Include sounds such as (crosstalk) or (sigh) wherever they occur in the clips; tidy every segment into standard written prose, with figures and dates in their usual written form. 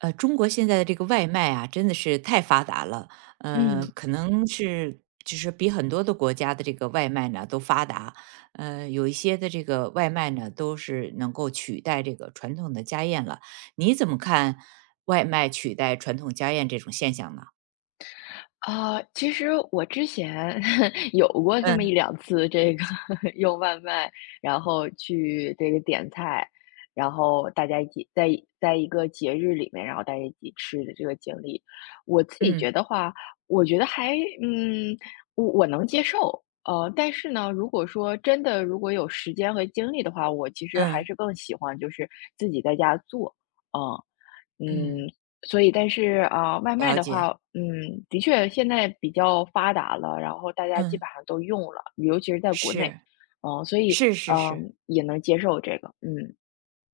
中国现在的这个外卖啊，真的是太发达了，嗯，可能是就是比很多的国家的这个外卖呢都发达，有一些的这个外卖呢都是能够取代这个传统的家宴了。你怎么看外卖取代传统家宴这种现象呢？啊，其实我之前 (laughs) 有过这么一嗯两次，这个 (laughs) 用外卖，然后去这个点菜，然后大家一起在一个节日里面，然后大家一起吃的这个经历，我自己觉嗯得话，我觉得嗯，我能接受，但是呢，如果说真的如果有时间和精力的话，我其实还嗯是更喜欢就是自己在家做。嗯。嗯，嗯，所以但是，啊，外卖了的解，话，的确现在比较发达了，然后大家基嗯，本上都用了，尤其是在国内。是所以，是是是。也能接受这个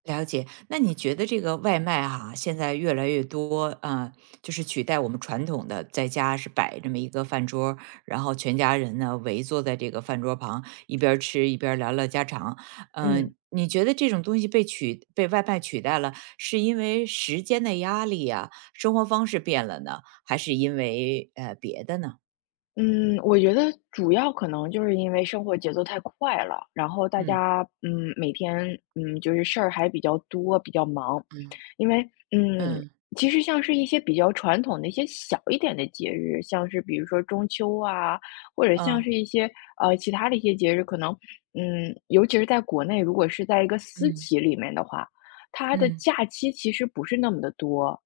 了解，那你觉得这个外卖哈、现在越来越多，啊，就是取代我们传统的在家是摆这么一个饭桌儿然后全家人呢围坐在这个饭桌旁，一边儿吃一边儿聊聊家常。嗯。嗯、你觉得这种东西被外卖取代了，是因为时间的压力啊，生活方式变了呢，还是因为别的呢？嗯，我觉得主要可能就是因为生活节奏太快了，然后大嗯家每天就是事儿还比较多，比较忙。嗯因为嗯嗯其实像是一些比较传统的一些小一点的节日，像是比如说中秋啊，或者像嗯是一些其他的一些节日，可能尤其是在国内，如果是在一个私嗯企里面的话，它的嗯，假期其实不是那么的多。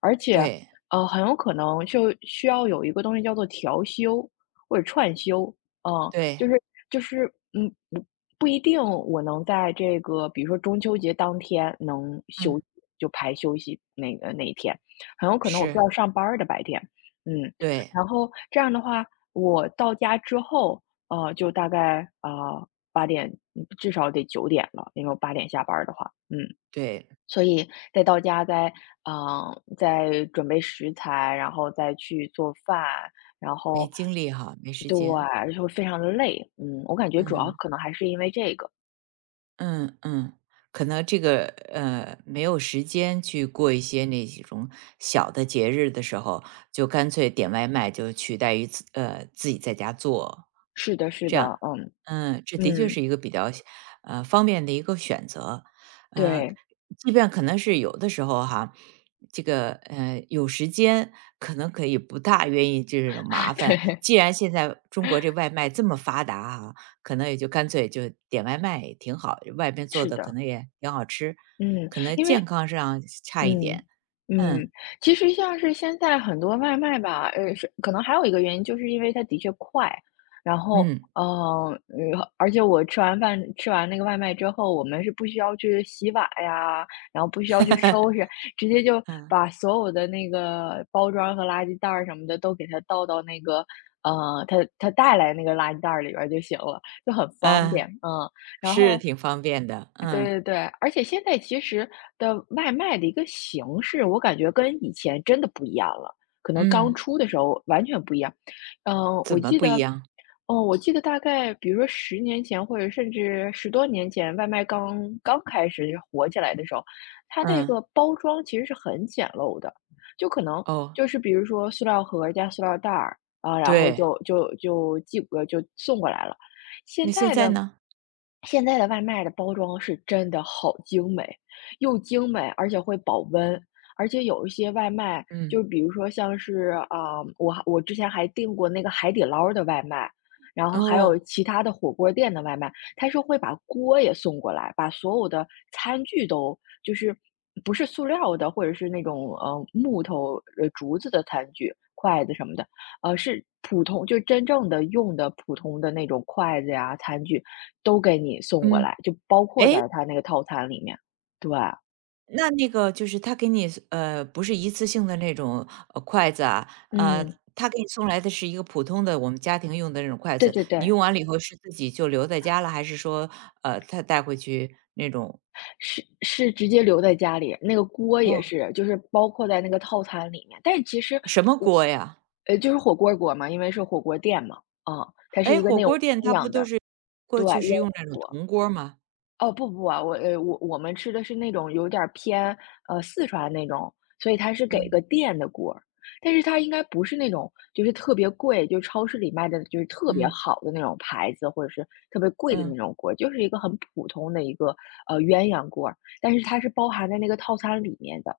而且，对很有可能就需要有一个东西叫做调休或者串休。嗯，就对，是就是，嗯，不不一定我能在这个，比如说中秋节当天能嗯休息，就排休息那个那一天，很有可能我是是，要上班儿的白天。嗯，对然后这样的话，我到家之后，就大概啊八点，至少得9点了，因为我八点下班儿的话。嗯。对。所以再到家再，嗯，再准备食材，然后再去做饭。然没后精力哈，没时对，间。就会非常的累。嗯，我感觉主要嗯可能还是因为这个。嗯嗯，可能这个没有时间去过一些那几种小的节日的时候，就干脆点外卖，就取代于自己在家做。是的是这的。样，嗯，嗯，这的确是嗯，一个比较方便的一个选择。呃，对， 即便可能是有的时候哈，这个有时间，可能可以不大愿意这种麻 (laughs)，烦。对，既然现在中国这外卖这么发达啊，可能也就干脆就点外卖也挺好，外边做是的可的，能也挺好吃，嗯。可能因健为康上差一嗯，点。嗯，嗯其实像是现在很多外卖吧，是可能还有一个原因，就是因为它的确快。然后，嗯 而且我吃完那个外卖之后，我们是不需要去洗碗呀，然后不需要去 (laughs) 收拾，直接就嗯把所有的那个包装和垃圾袋儿什么的都给它倒到那个，它带来那个垃圾袋儿里边儿就行了，就很方便。嗯，嗯。然是后挺方便的。对嗯对对，而且现在其实的外卖的一个形式，我感觉跟以前真的不一样了，可能刚嗯，出的时候完全不一样。嗯，我怎么记不得，一样？嗯,我记得大概比如说10年前，或者甚至10多年前，外卖刚刚开始火起来的时候，它那嗯，个包装其实是很简陋的，就可能哦，就是比如说塑料盒加塑料袋儿啊，然后对，就送过来了。现那现在在的呢？现在的外卖的包装是真的好精美，又精美，而且会保温。而且有一些外卖，嗯，就比如说像是啊、我之前还订过那个海底捞的外卖，然后还有哦，其他的火锅店的外卖，它是会把锅也送过来，把所有的餐具都就是不是塑料的，或者是那种木头竹子的餐具、筷子什么的，是普通就真正的用的普通的那种筷子呀、餐具都给你送过嗯，来，就包括诶，在它那个套餐里面。对。那个就是他给你不是一次性的那种，筷子啊，嗯，他给你送来的是一个普通的我们家庭用的那种筷对子，对你对，用完了以后是自己就留在家了，还是说，他带回去那种是直接留在家里，那个锅也哦，是，就是包括在那个套餐里面。但是其实什么我锅呀？就是火锅儿锅嘛，因为是火锅店嘛，啊，它是诶，一个火那种锅店鸳他不鸯都的。是过对，鸳去鸯是用那种锅。铜锅吗？哦，不啊，我们吃的是那种有点儿偏，四川那种，所以它是给嗯，个电的锅儿。但是它应该不是那种就是特别贵，就超市里卖的就是特别嗯，好的那种牌子，或者是特别贵的那嗯。种锅儿，就是一个很普通的一个，鸳鸯锅儿，但是它是包含在那个套餐里面的，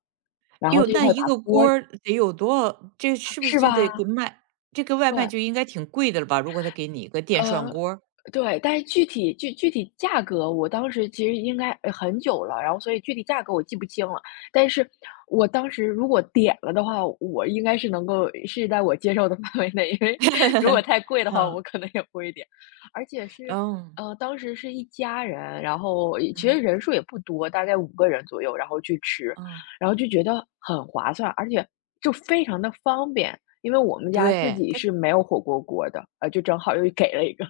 然后哟，它就那会一把个锅，锅儿得有多少这是不是是就吧？得给卖这个外卖对，就应该挺贵的了吧？如果他给你一个电涮呃。锅儿。对，但是具体具体价格，我当时其实应该很久了，然后所以具体价格我记不清了。但是我当时如果点了的话，我应该是能够是在我接受的 (laughs) 范围内，因为如果 (laughs) 太贵的话，我嗯，可能也不会点。而且是，哦，当时是一家人，然后其实嗯，人数也不多，大概5个人左右，然后去吃。哦，然后就觉得很划算，而且就非常的方便。因为我们家自对，己是没有火锅锅的，就正好又给了一个。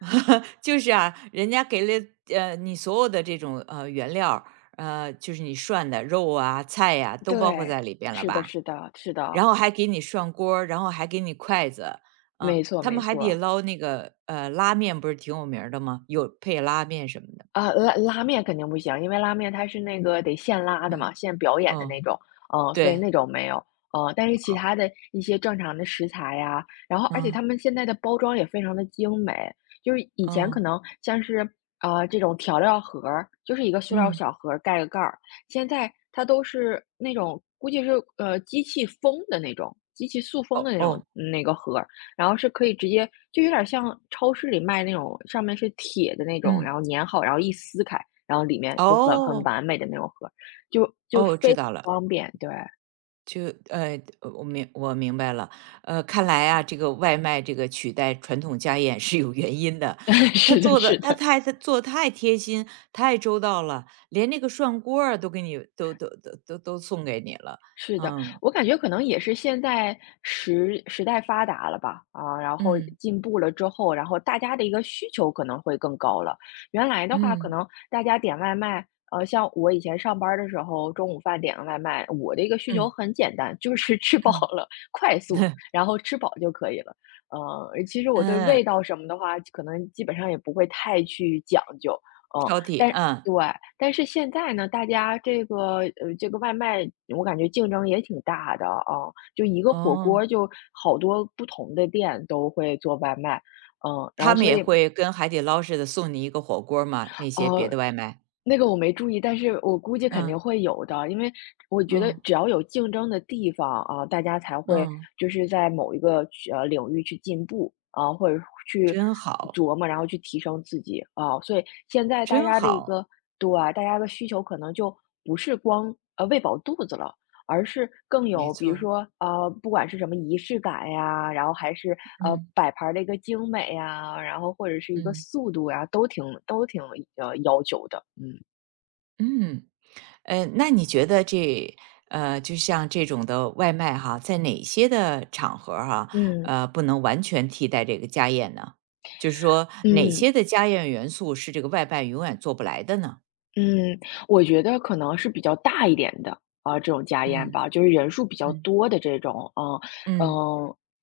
(laughs) 就是啊，人家给了，你所有的这种，原料儿就是你涮的肉啊、菜呀都包括对，在里边了是的吧？是的是的。然后还给你涮锅儿然后还给你筷子，嗯，没错他没们海底错。捞那个，拉面不是挺有名儿的吗？有配拉面什么的，啊，拉面肯定不行，因为拉面它是那个得现拉的嗯，嘛，现表演的哦。那种。所以对，那种没有。但是其哦，他的一些正常的食材呀，然后而且他嗯，们现在的包装也非常的精美。就是以前可哦，能像是，啊这种调料盒儿，就是一个塑料嗯，小盒儿盖个盖儿。现在它都是那种估计是，机器封的那种，机器塑封的哦那种哦，那个盒，然后是可以直接就有点像超市里卖那种上面是铁的那种，然嗯，后粘好，然后一撕开，然后里面就很很哦，完美的那种盒儿，就哦，非知常道了，方便。对，就我明白了，看来啊，这个外卖这个取代传统家宴是有原因的，(laughs) 他是的做是的他的。太他做得太贴心，太周到了，连那个涮锅儿啊都给你都送给你了，是的，嗯我感觉可能也是现在时代发达了吧，啊，然后嗯进步了之后，然后大家的一个需求可能会更高了。原来的话，可嗯能大家点外卖，像我以前上班儿的时候，中午饭点个外卖，我的一个需求嗯很简单，就是 (laughs) 吃饱嗯 了，快速，(laughs) 然后吃饱就可以了。其实我对嗯，味道什么的话，可能基本上也不会太去讲究。嗯，挑剔，但嗯，对，但是现在呢，大家这个外卖我感觉竞争也挺大的啊，就一个火锅哦。儿就好多不同的店都会做外卖。然他后们所也以会跟海底捞似的送你一个火锅儿吗？那些别呃，的外卖。那个我没注意，但是我估计肯定嗯，会有的，因为我觉得嗯，只要有竞争的地方啊，大家才会嗯，就是在某一个领域去进步啊，或者去真好，琢磨，然后去提升自己啊。所以现在大真家的一好，个。对啊，大家的需求可能就不是光喂饱肚子了，而是更没有比错如儿。说，不管是什么仪式感呀，然后还是，嗯，摆盘儿的一个精美呀，然后或者是一个嗯，速度呀，都挺，要求的。嗯。嗯。那你觉得就像这种的外卖哈，在哪些的场合儿哈，嗯。不能完全替代这个家宴呢？就是说哪些嗯，的家宴元素是这个外卖永远做不来的呢？嗯，我觉得可能是比较大一点的，啊，这种家宴嗯，吧，就是人数比较嗯，多的这种。嗯嗯嗯，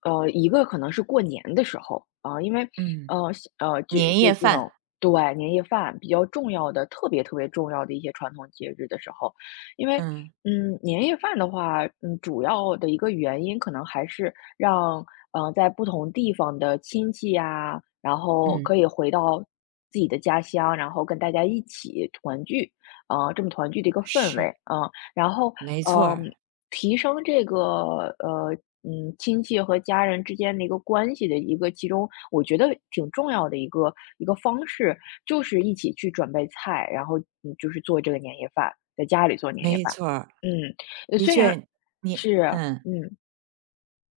一个可能是过年的时候，啊，因为，嗯，呃，就年就夜这种。饭，对，年夜饭比较重要的，特别特别重要的一些传统节日的时候。因为，嗯，年夜饭的话，主要的一个原因可能还是，让在不同地方的亲戚啊，然后嗯，可以回到自己的家乡，然后跟大家一起团聚，这么团聚的一个氛围是，啊、然后没错呃，儿。提升这个。嗯，亲戚和家人之间的一个关系的一个，其中我觉得挺重要的一个方式，就是一起去准备菜，然后嗯，就是做这个年夜饭，在家里做年夜没饭。错儿，嗯，的虽然确，你是嗯，嗯，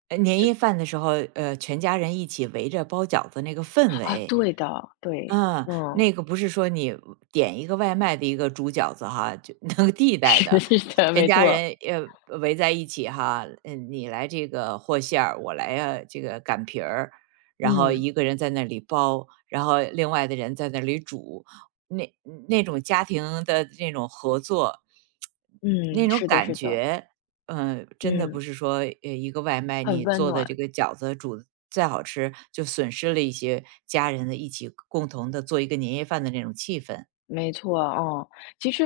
年夜饭的时候，全家人一起围着包饺子那个氛啊，围，对的，对，嗯，嗯，(laughs) 那个不是说你点一个外卖的一个煮饺子哈，就那个地带是的，的，是的，全没家错，人围在一起哈，嗯，你来这个和馅儿，我来这个擀皮儿，然后嗯，一个人在那里包，然后另外的人在那里煮，那那种家庭的那种合作，那嗯，种是的，感是的，觉。真的嗯，不是说，一个外卖很你温做的暖，这个饺子煮得再好吃，就损失了一些家人的一起共同的做一个年夜饭的那种气氛。没错，哦，其实，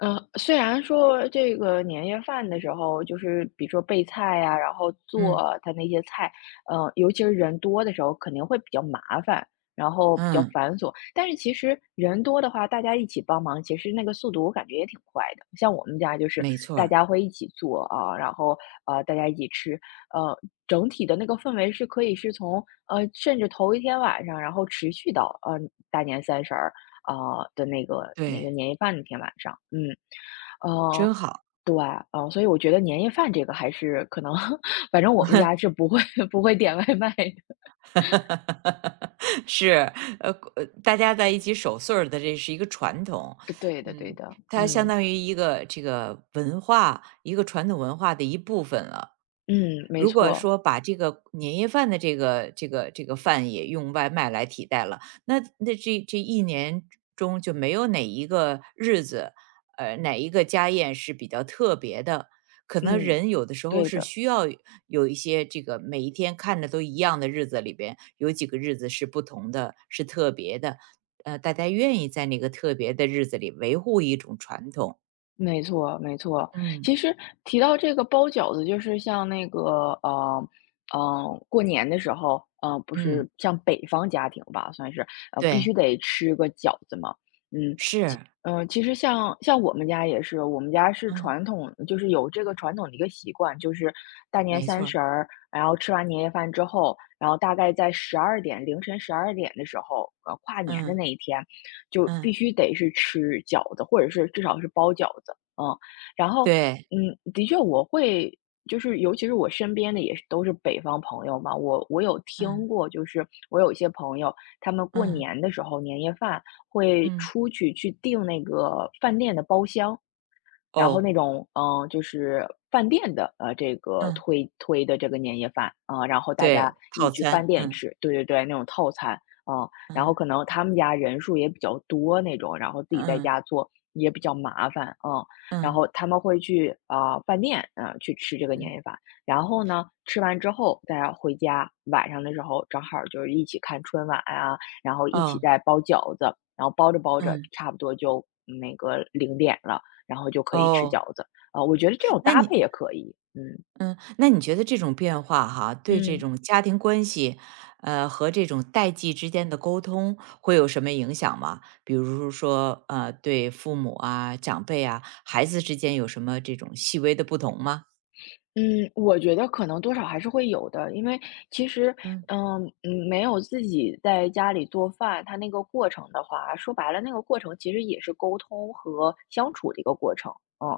虽然说这个年夜饭的时候，就是比如说备菜呀，然后嗯，做它那些菜，尤其是人多的时候，肯定会比较麻烦，然后比较嗯，繁琐。但是其实人多的话，大家一起帮忙，其实那个速度我感觉也挺快的。像我们家就是没错大儿，家会一起做啊，然后大家一起吃，呃，整体的那个氛围是可以是从甚至头一天晚上，然后持续到大年三十儿。啊的那个对，年夜饭那天晚上，嗯。呃，真好。对，所以我觉得年夜饭这个还是可能 (laughs) 反正我们家是不会 (laughs) 不会点外卖的。(laughs) 是，呃，大家在一起守岁儿的这是一个传统，对的对嗯，的，它相嗯，当于一个这个文化，一个传统文化的一部分了。嗯，没如果错，说把这个年夜饭的这个饭也用外卖来替代了，那这一年中就没有哪一个日子，哪一个家宴是比较特别的。可能嗯，人有的时候对是的，需要有一些这个每一天看着都一样的日子里边，有几个日子是不同的，是特别的。大家愿意在那个特别的日子里维护一种传统。没错没错。嗯其实提到这个包饺子，就是像那个，呃，嗯过年的时候，嗯，不嗯，是像北方家庭吧，算是，必须对，得吃个饺子嘛。嗯，是，嗯，其实像我们家也是，我们家是嗯，传统，就是有这个传统的一个习惯，就是大年没三错儿，十儿，然后吃完年夜饭之后，然后大概在十二点，凌晨十二点的时候，跨年的嗯那一天，就嗯。必须得是吃饺子，或者是至少是包饺子，嗯，然后，对，嗯，的确我会，就是尤其是我身边的也是都是北方朋友嘛，我有听嗯，过，就是我有一些朋友，他们过嗯，年的时候年夜饭。会嗯，出去去订那个饭店的包厢，然后那哦，种，嗯、就是饭店的，这个嗯，推的这个年夜饭啊、然后大家对，一起套去饭餐，店嗯，吃，对对对，那种套餐啊、然后嗯，可能他们家人数也比较多那种，然后自己在嗯，家做也比较麻烦，啊，然嗯，后他们会去啊、饭店，嗯、去吃这个年嗯，夜饭，然后呢，吃完之后再回家，晚上的时候正好就是一起看春晚啊，然后一起哦，再包饺子，然后包着包着，嗯，差不多就那个零点了。然后就可以吃哦，饺子。啊，我觉得这种那搭你配也可以，嗯。嗯，那你觉得这种变化哈，对这嗯。种家庭关系，和这种代际之间的沟通会有什么影响吗？比如说，对父母啊、长辈啊、孩子之间有什么这种细微的不同吗？嗯，我觉得可能多少还是会有的，因为其实，嗯，嗯，嗯，没有自己在家里做饭，它那个过程的话，说白了那个过程其实也是沟通和相处的一个过程，嗯，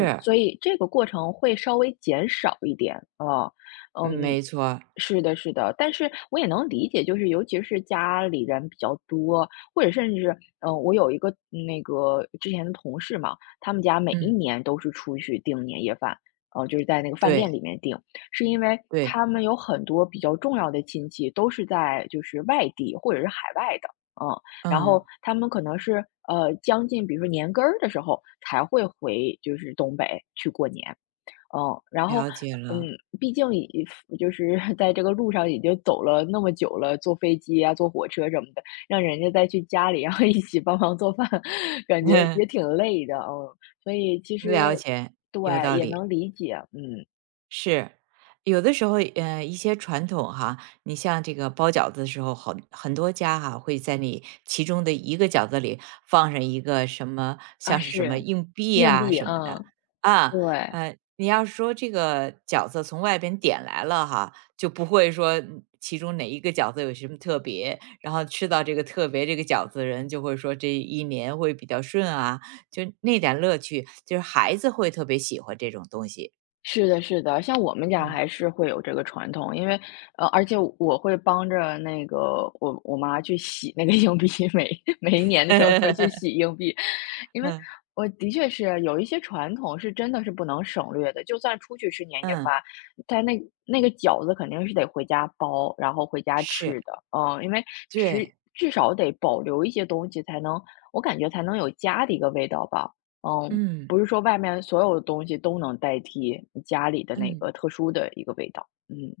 嗯，所以这个过程会稍微减少一点，啊嗯嗯。没错儿，是的，是的，但是我也能理解，就是尤其是家里人比较多，或者甚至，嗯，我有一个嗯那个之前的同事嘛，他们家每一嗯，年都是出去订年夜饭，就是在那个饭店对，里面订，是因为对，他们有很多比较重要的亲戚都是在就是外地或者是海外的，嗯，然嗯，后他们可能是将近比如说年根儿的时候才会回就是东北去过年，嗯，然后，了解嗯，了。毕竟已 (laughs) 就是在这个路上已经走了那么久了，坐飞机啊，坐火车什么的，让人家再去家里，然后一起帮忙做饭，(laughs) 感觉也 (laughs) 挺累的，嗯。所以其实了解，对，有道也理。能理解，嗯，是，有的时候，一些传统哈，你像这个包饺子的时候，好很多家哈会在你其中的一个饺子里放上一个什么，啊，像是什么是，硬币硬啊币，什么的嗯，啊，对，你要是说这个饺子从外边点来了哈，就不会说其中哪一个饺子有什么特别，然后吃到这个特别这个饺子的人就会说这一年会比较顺啊，就那点乐趣，就是孩子会特别喜欢这种东西，是的，是的。像我们家嗯。还是会有这个传统，因为而且我会帮着那个我妈去洗那个硬币，(laughs) 每每一年的时候都去洗 (laughs) 硬币，因为嗯我的确是有一些传统是真的是不能省略的，就算出去吃年夜嗯，饭，但那那个饺子肯定是得回家包，然后回家吃是，的。嗯，因为至对，至少得保留一些东西，才能我感觉才能有家的一个味道吧。嗯，嗯不是说外面所有的东西都能代替家里的那嗯，个特殊的一个味道。嗯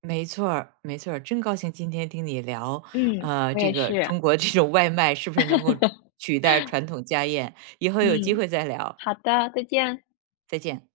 没错儿没错儿，真高兴今天听你聊，嗯，我这也个是。中国这种外卖是不是能够取代传统家宴？以后有机嗯，会再聊，好的，再见。再见。